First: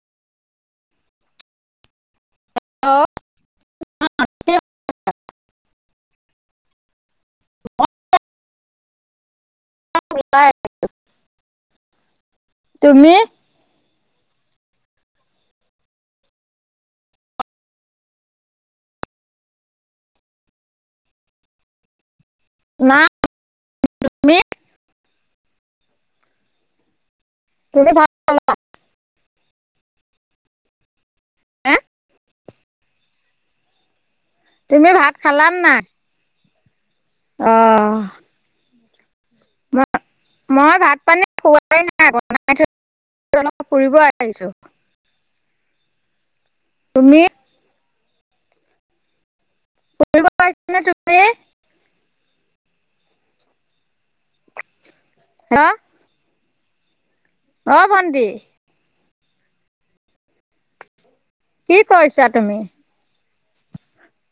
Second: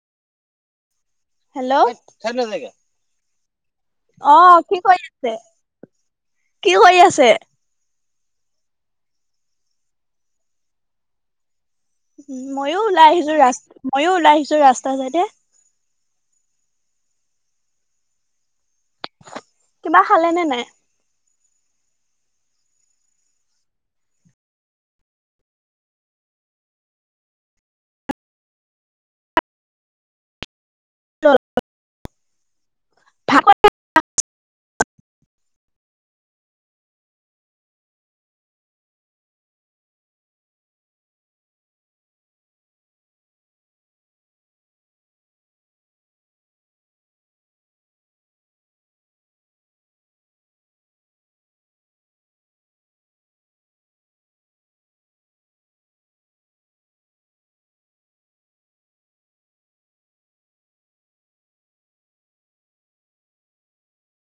Hello. Hello [unintelligible] অ' কি কৰি আছে, কি কৰি আছে? [unintelligible] [unintelligible] উ মইয়ো ওলাই তুমি আহিছো ৰা মইয়ো ওলাই আহিছো ৰাস্তা চাইডে। কিবা খালে নে নাই? না তুমি তুমি ভাত খালা [unintelligible] তুমি ভাত খালা নে নাই? অ। মই ভাত পানী খোৱাই নাই, বনাই থৈ অলপ ফুৰিব আহিছো। তুমি? ফুৰিব আহিছা নে তুমি? হা? অ ভণ্টি, কি কৰিছা তুমি?